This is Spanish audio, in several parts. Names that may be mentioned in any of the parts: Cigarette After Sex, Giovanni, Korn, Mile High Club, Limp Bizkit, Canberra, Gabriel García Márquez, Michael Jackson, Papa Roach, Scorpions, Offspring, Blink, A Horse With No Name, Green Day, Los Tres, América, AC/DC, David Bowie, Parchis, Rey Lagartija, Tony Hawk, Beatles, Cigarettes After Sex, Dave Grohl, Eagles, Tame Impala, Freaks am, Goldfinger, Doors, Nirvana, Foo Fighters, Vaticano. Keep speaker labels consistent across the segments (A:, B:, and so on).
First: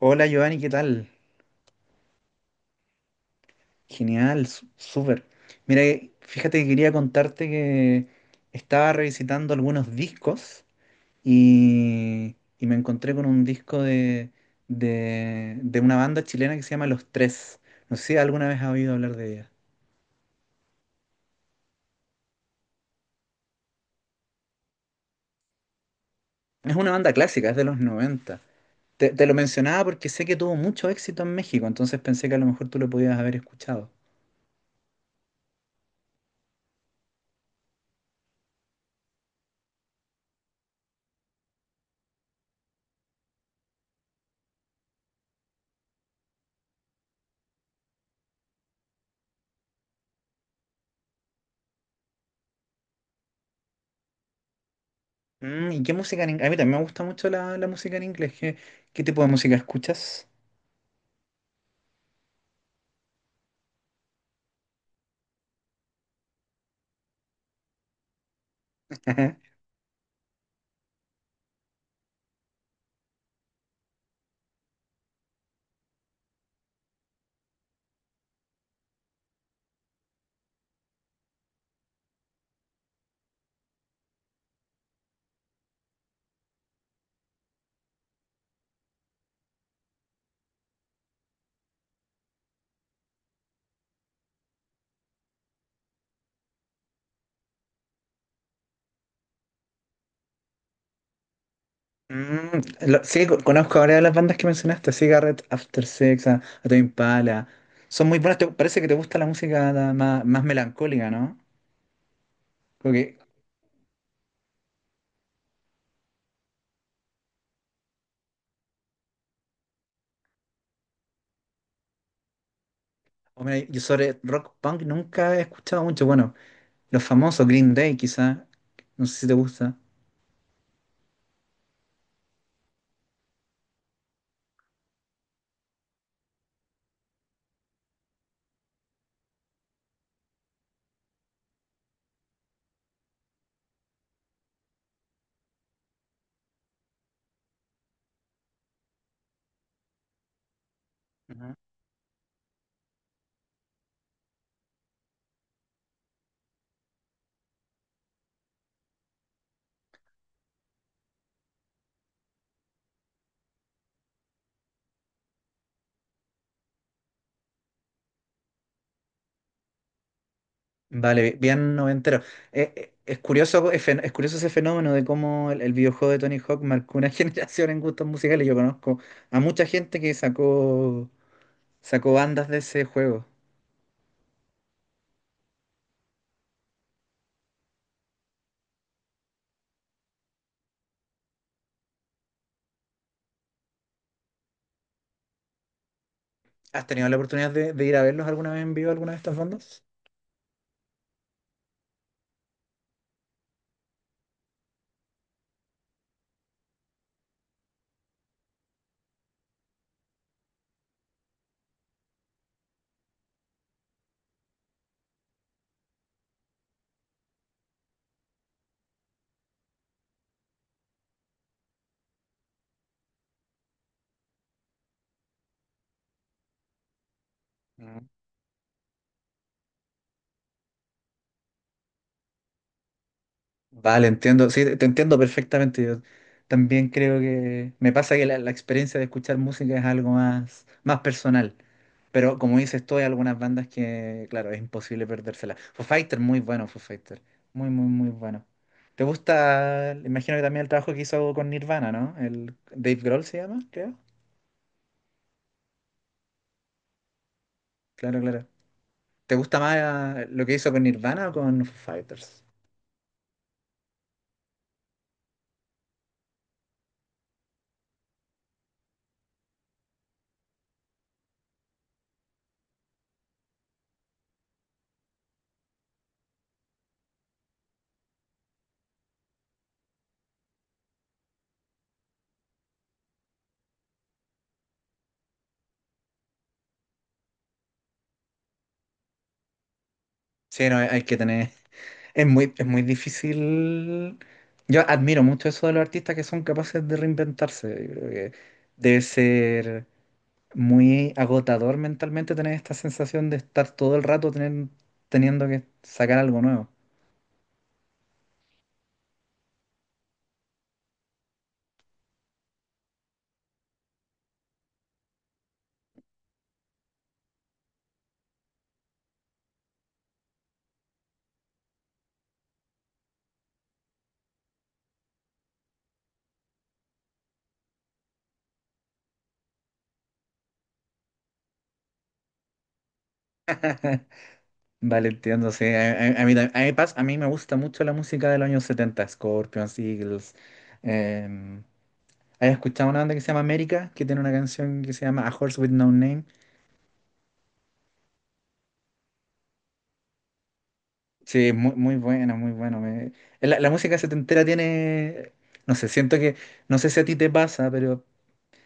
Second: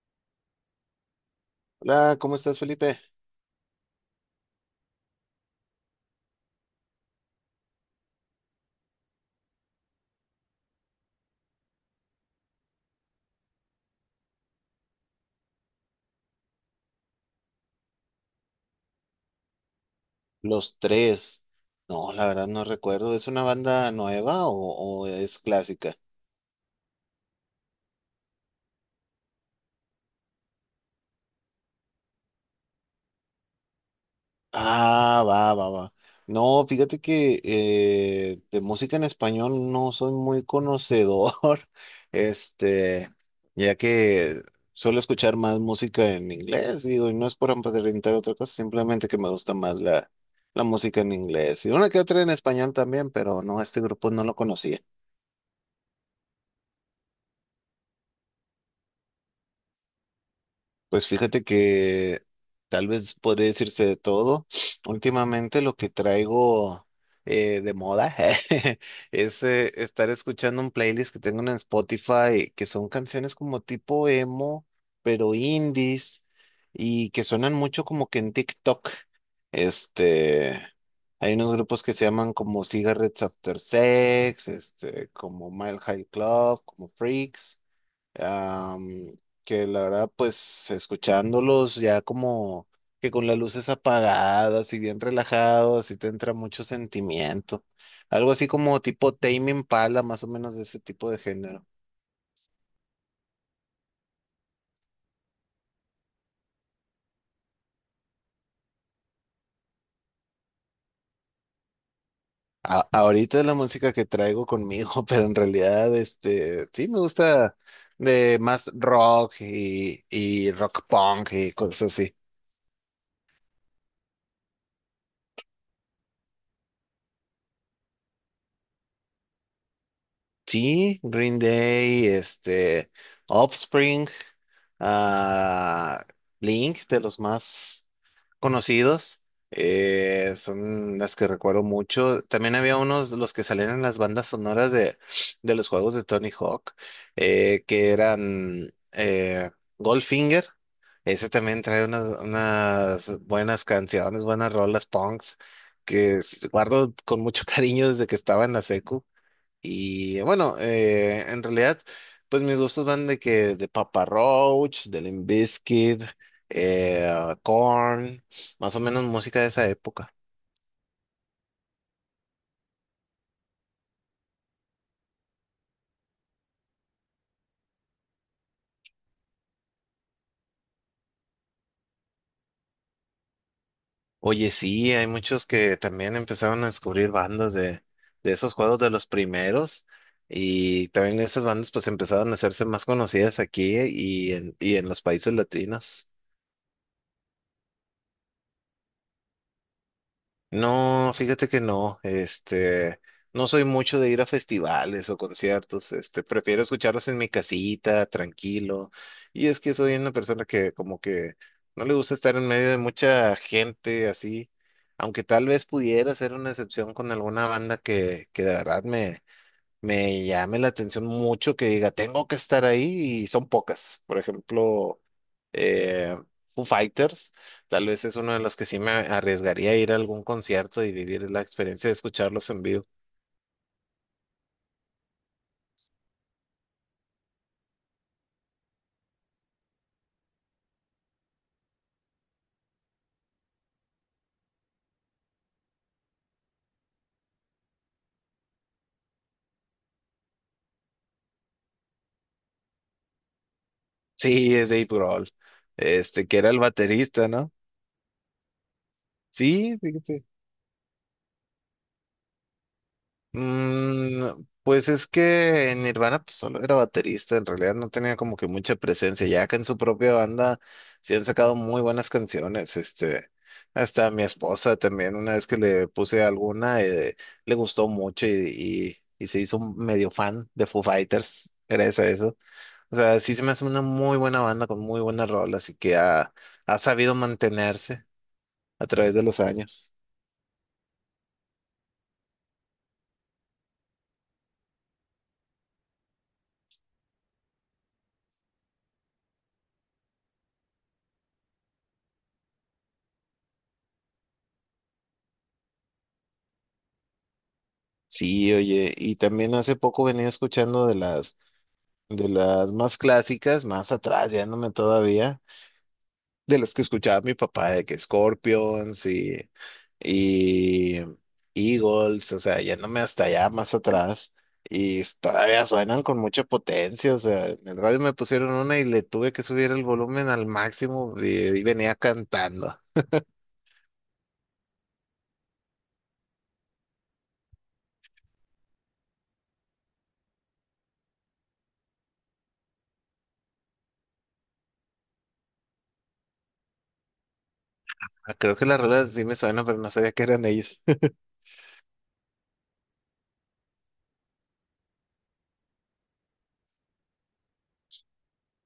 A: Hola Giovanni, ¿qué tal?
B: Hola, ¿cómo estás, Felipe?
A: Genial, súper. Mira, fíjate que quería contarte que estaba revisitando algunos discos y me encontré con un disco de una banda chilena que se llama Los Tres. No sé si alguna vez has oído hablar de ella.
B: Los tres. No, la verdad no recuerdo. ¿Es una banda nueva o es clásica?
A: Es una banda clásica, es de los noventa. Te lo mencionaba porque sé que tuvo mucho éxito en México, entonces pensé que a lo mejor tú lo podías haber escuchado.
B: Ah, va, va, va. No, fíjate que de música en español no soy muy conocedor. este, ya que suelo escuchar más música en inglés, digo, y no es por aparentar otra cosa, simplemente que me gusta más la música en inglés. Y una que otra en español también, pero no, este grupo no lo conocía.
A: Mm, ¿y qué música en inglés? A mí también me gusta mucho la música en inglés. ¿Qué tipo de música escuchas?
B: Pues fíjate que tal vez podría decirse de todo. Últimamente lo que traigo de moda es estar escuchando un playlist que tengo en Spotify, que son canciones como tipo emo, pero indies, y que suenan mucho como que en TikTok. Este, Hay unos grupos que se llaman como Cigarettes After Sex, este, como Mile High Club, como Freaks am, que la verdad, pues escuchándolos ya como que con las luces apagadas y bien relajados, y te entra mucho sentimiento. Algo así como tipo Tame Impala, más o menos de ese tipo de género.
A: Mm, sí, conozco varias de las bandas que mencionaste, Cigarette, After Sex, Tame Impala. Son muy buenas, parece que te gusta la música más, más melancólica, ¿no? Como que,
B: Ahorita es la música que traigo conmigo, pero en realidad, este, sí me gusta de más rock y rock punk y cosas así.
A: hombre, yo sobre rock punk nunca he escuchado mucho. Bueno, los famosos Green Day quizá, no sé si te gusta.
B: Sí, Green Day, este, Offspring, ah, Blink, de los más conocidos, son las que recuerdo mucho. También había unos, los que salían en las bandas sonoras de los juegos de Tony Hawk, que eran Goldfinger. Ese
A: Ujú.
B: también trae unas, unas buenas canciones, buenas rolas punks, que guardo con mucho cariño desde que estaba en la secu. Y bueno, en realidad, pues mis gustos van de que de Papa Roach, de Limp Bizkit, Korn, más o menos música de esa época.
A: Vale, bien noventero. Es curioso, es, es curioso ese fenómeno de cómo el videojuego de Tony Hawk marcó una generación en gustos musicales. Yo conozco a mucha gente que sacó bandas de ese juego.
B: Oye, sí, hay muchos que también empezaron a descubrir bandas de esos juegos de los primeros. Y también esas bandas pues empezaron a hacerse más conocidas aquí y en los países latinos.
A: ¿Has tenido la oportunidad de ir a verlos alguna vez en vivo, alguna de estas bandas?
B: No, fíjate que no, este, no soy mucho de ir a festivales o conciertos, este, prefiero escucharlos en mi casita, tranquilo. Y es que soy una persona que como que no le gusta estar en medio de mucha gente así, aunque tal vez pudiera ser una excepción con alguna banda que de verdad me llame la atención mucho, que diga, tengo que estar ahí y son pocas. Por ejemplo, eh, Foo Fighters, tal vez
A: Mm.
B: es uno de los que sí me arriesgaría a ir a algún concierto y vivir la experiencia de escucharlos en vivo.
A: Vale, entiendo, sí, te entiendo perfectamente. Yo también creo que me pasa que la experiencia de escuchar música es algo más, más personal. Pero como dices tú, hay algunas bandas que, claro, es imposible perdérselas. Foo Fighter, muy bueno, Foo Fighter. Muy, muy, muy bueno. ¿Te gusta? Imagino que también el trabajo que hizo con Nirvana, ¿no? El Dave Grohl se llama, creo.
B: Sí, es Dave Grohl, este, que era el baterista, ¿no?
A: Claro, claro. ¿Te gusta
B: Sí,
A: más
B: fíjate.
A: lo que hizo con Nirvana o con Foo Fighters?
B: Mm, pues es que en Nirvana pues solo era baterista, en realidad no tenía como que mucha presencia, ya que en su propia banda sí han sacado muy buenas canciones, este, hasta mi esposa también, una vez que le puse alguna, le gustó mucho y se hizo un medio fan de Foo Fighters, gracias a eso. O sea, sí se me hace una muy buena banda con muy buenas rolas y que ha sabido mantenerse a través de los años.
A: Sí, no, hay que tener. Es muy difícil. Yo admiro mucho eso de los artistas que son capaces de reinventarse. Yo creo que debe ser muy agotador mentalmente tener esta sensación de estar todo el rato teniendo que sacar algo nuevo.
B: Sí, oye, y también hace poco venía escuchando de las. De las más clásicas, más atrás, yéndome todavía, de las que escuchaba mi papá, de que Scorpions y Eagles, o sea, yéndome hasta allá, más atrás, y todavía suenan con mucha potencia. O sea, en el radio me pusieron una y le tuve que subir el volumen al máximo y venía cantando.
A: Vale, entiendo, sí. A mí, a mí a mí me gusta mucho la música de los años 70, Scorpions, Eagles. Eh, ¿Has escuchado una banda que se llama América? Que tiene una canción que se llama A Horse With No Name.
B: Ah, creo que las rolas sí me suenan, pero no sabía que eran ellos.
A: Sí, es muy, muy buena, muy buena. La música setentera tiene, no sé, siento que, no sé si a ti te pasa, pero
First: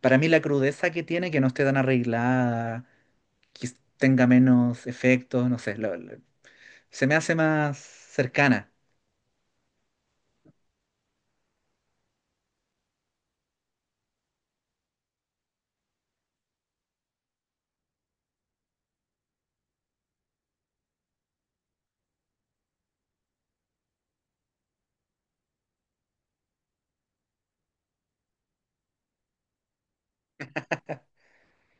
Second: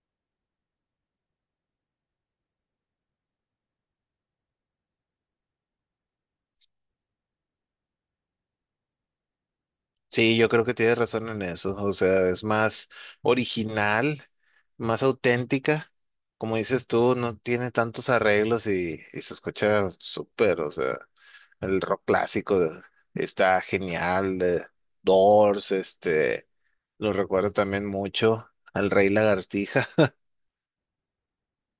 A: para mí la crudeza que tiene, que no esté tan arreglada, que tenga menos efectos, no sé, se me hace más cercana.
B: Sí, yo creo que tienes razón en eso. O sea, es más original, más auténtica. Como dices tú, no tiene tantos arreglos y se escucha súper. O sea, el rock clásico está genial. De Doors, este, lo recuerdo también mucho al Rey Lagartija.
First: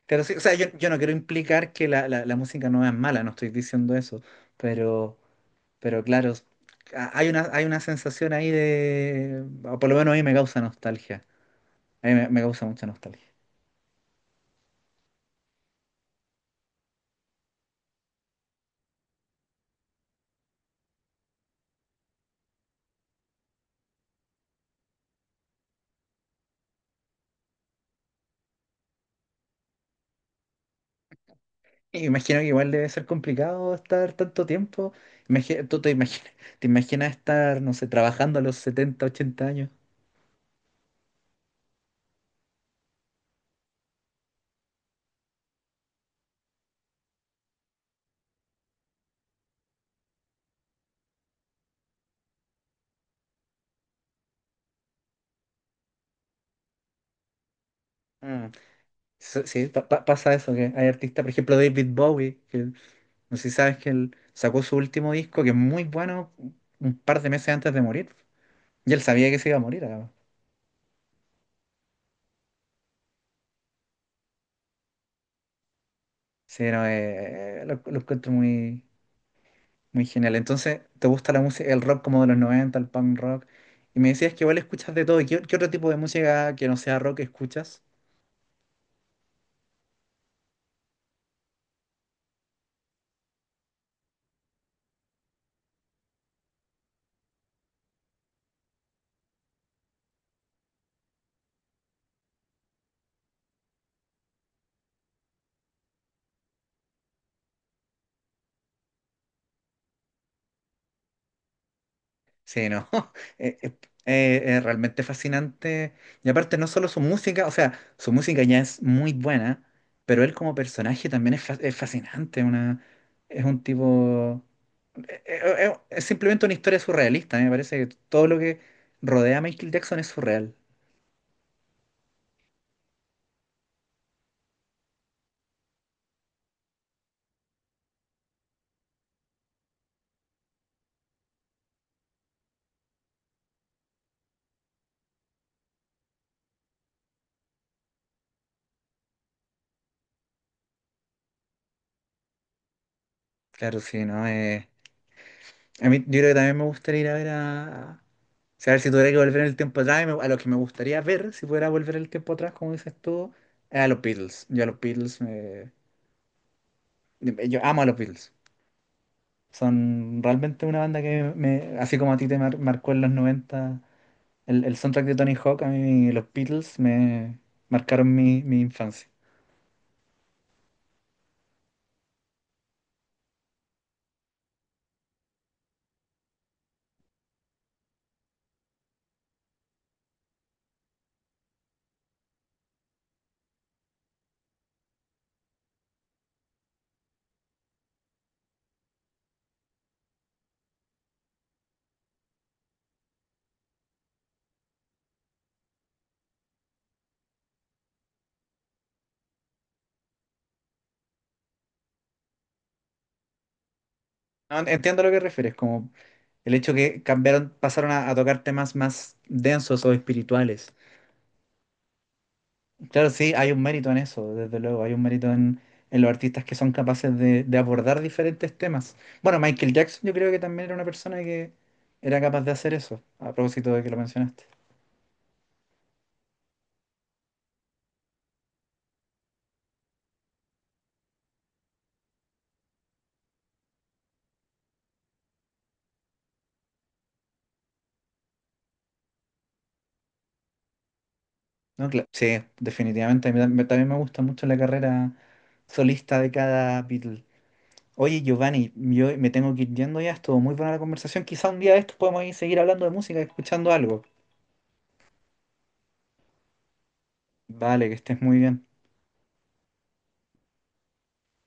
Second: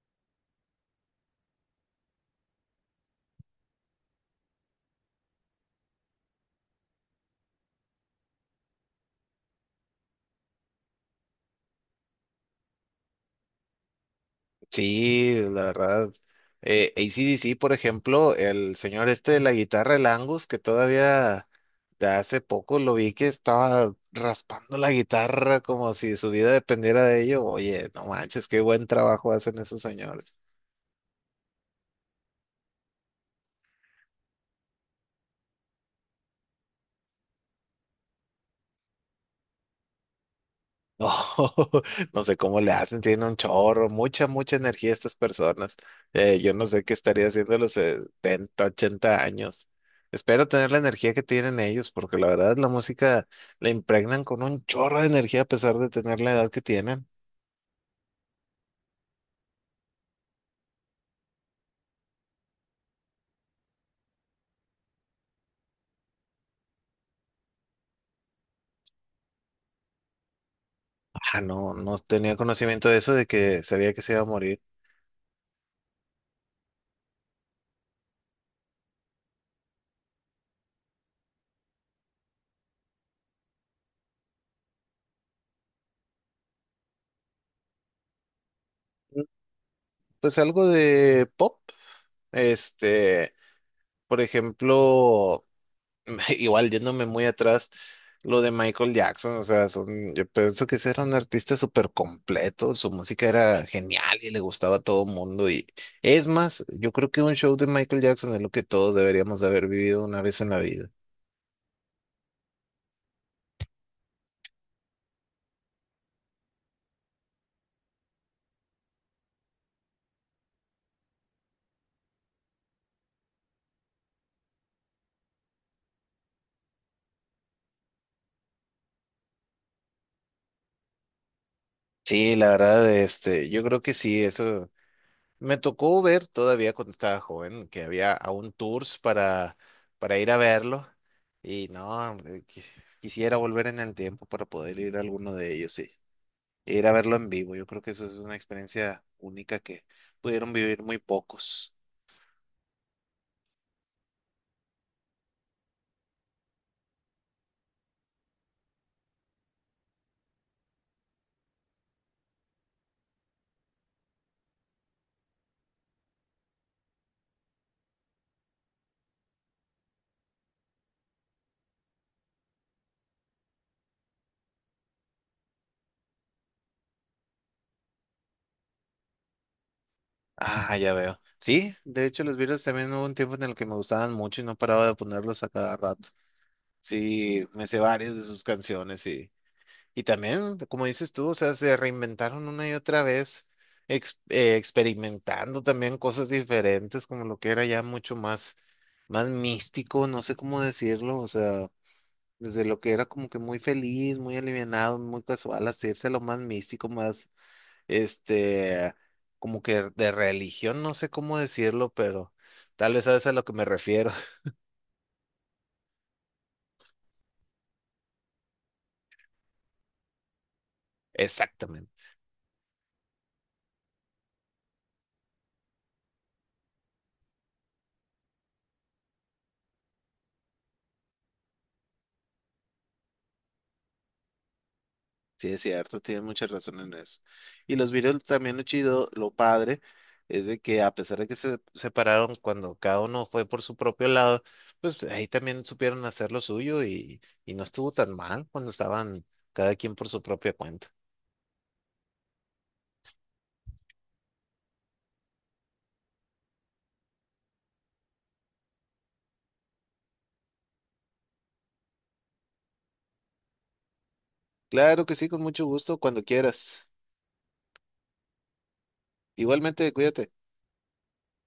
A: Pero sí, o sea, yo no quiero implicar que la música no es mala, no estoy diciendo eso, pero, pero claro, hay una sensación ahí de, o por lo menos a mí me causa nostalgia, a mí me causa mucha nostalgia.
B: Sí, la verdad. AC/DC, por ejemplo, el señor este de la guitarra, el Angus, que todavía de hace poco lo vi que estaba raspando la guitarra como si su vida dependiera de ello. Oye, no manches, qué buen trabajo hacen esos señores.
A: Y imagino que igual debe ser complicado estar tanto tiempo. Tú te imaginas estar, no sé, trabajando a los 70 80 años.
B: No, no sé cómo le hacen, tienen un chorro, mucha, mucha energía estas personas. Yo no sé qué estaría haciendo a los 70, 80 años. Espero tener la energía que tienen ellos, porque la verdad la música la impregnan con un chorro de energía a pesar de tener la edad que tienen.
A: Mm. Sí, sí, pasa eso, que hay artistas, por ejemplo David Bowie, que no sé si sabes que él sacó su último disco, que es muy bueno, un par de meses antes de morir. Y él sabía que se iba a morir, además.
B: Ah, no, no tenía conocimiento de eso, de que sabía que se iba a morir.
A: Sí, no, lo encuentro muy, muy genial. Entonces, ¿te gusta la música, el rock como de los 90 el punk rock? Y me decías que igual escuchas de todo. ¿Qué, qué otro tipo de música que no sea rock escuchas?
B: Mm, pues algo de pop, este, por ejemplo. Igual yéndome muy atrás, lo de Michael Jackson, o sea, son, yo pienso que ese era un artista súper completo, su música era genial y le gustaba a todo mundo y es más, yo creo que un show de Michael Jackson es lo que todos deberíamos de haber vivido una vez en la vida.
A: Sí, no. eh, eh, es realmente fascinante. Y aparte, no solo su música, o sea, su música ya es muy buena, pero él como personaje también es, es fascinante. Una, es un tipo. eh, es simplemente una historia surrealista. Me parece que todo lo que rodea a Michael Jackson es surreal.
B: Sí, la verdad, este, yo creo que sí, eso. Me tocó ver todavía cuando estaba joven que había aún tours para ir a verlo y no, hombre, quisiera volver en el tiempo para poder ir a alguno de ellos sí e ir a verlo en vivo. Yo creo que eso es una experiencia única que pudieron vivir muy pocos.
A: Claro, sí, ¿no? A mí, yo creo que también me gustaría ir a ver a. O sea, a ver si tuviera que volver en el tiempo atrás, a los que me gustaría ver, si pudiera volver el tiempo atrás, como dices tú, es a los Beatles. Yo a los Beatles, yo amo a los Beatles. Son realmente una banda que me, así como a ti te marcó en los 90 el soundtrack de Tony Hawk, a mí los Beatles me marcaron mi infancia.
B: Ah, ya veo. Sí, de hecho los Beatles también hubo un tiempo en el que me gustaban mucho y no paraba de ponerlos a cada rato. Sí, me sé varias de sus canciones. Y también, como dices tú, o sea, se reinventaron una y otra vez, experimentando también cosas diferentes, como lo que era ya mucho más, más místico, no sé cómo decirlo, o sea, desde lo que era como que muy feliz, muy alivianado, muy casual, hacerse a lo más místico, más, este, como que de religión, no sé cómo decirlo, pero tal vez sabes a lo que me refiero.
A: No, entiendo a lo que refieres, como el hecho que cambiaron, pasaron a tocar temas más densos o espirituales.
B: Exactamente.
A: Claro, sí, hay un mérito en eso, desde luego. Hay un mérito en los artistas que son capaces de abordar diferentes temas. Bueno, Michael Jackson yo creo que también era una persona que era capaz de hacer eso, a propósito de que lo mencionaste.
B: Sí, es cierto, tienes mucha razón en eso. Y los Beatles también lo chido, lo padre, es de que a pesar de que se separaron cuando cada uno fue por su propio lado, pues ahí también supieron hacer lo suyo y no estuvo tan mal cuando estaban cada quien por su propia cuenta.
A: No, sí, definitivamente. A mí también me gusta mucho la carrera solista de cada Beatle. Oye, Giovanni, yo me tengo que ir yendo ya. Estuvo muy buena la conversación. Quizá un día de estos podemos ir seguir hablando de música, escuchando algo.
B: Claro que sí, con mucho gusto, cuando quieras.
A: Vale, que estés muy bien.
B: Igualmente, cuídate.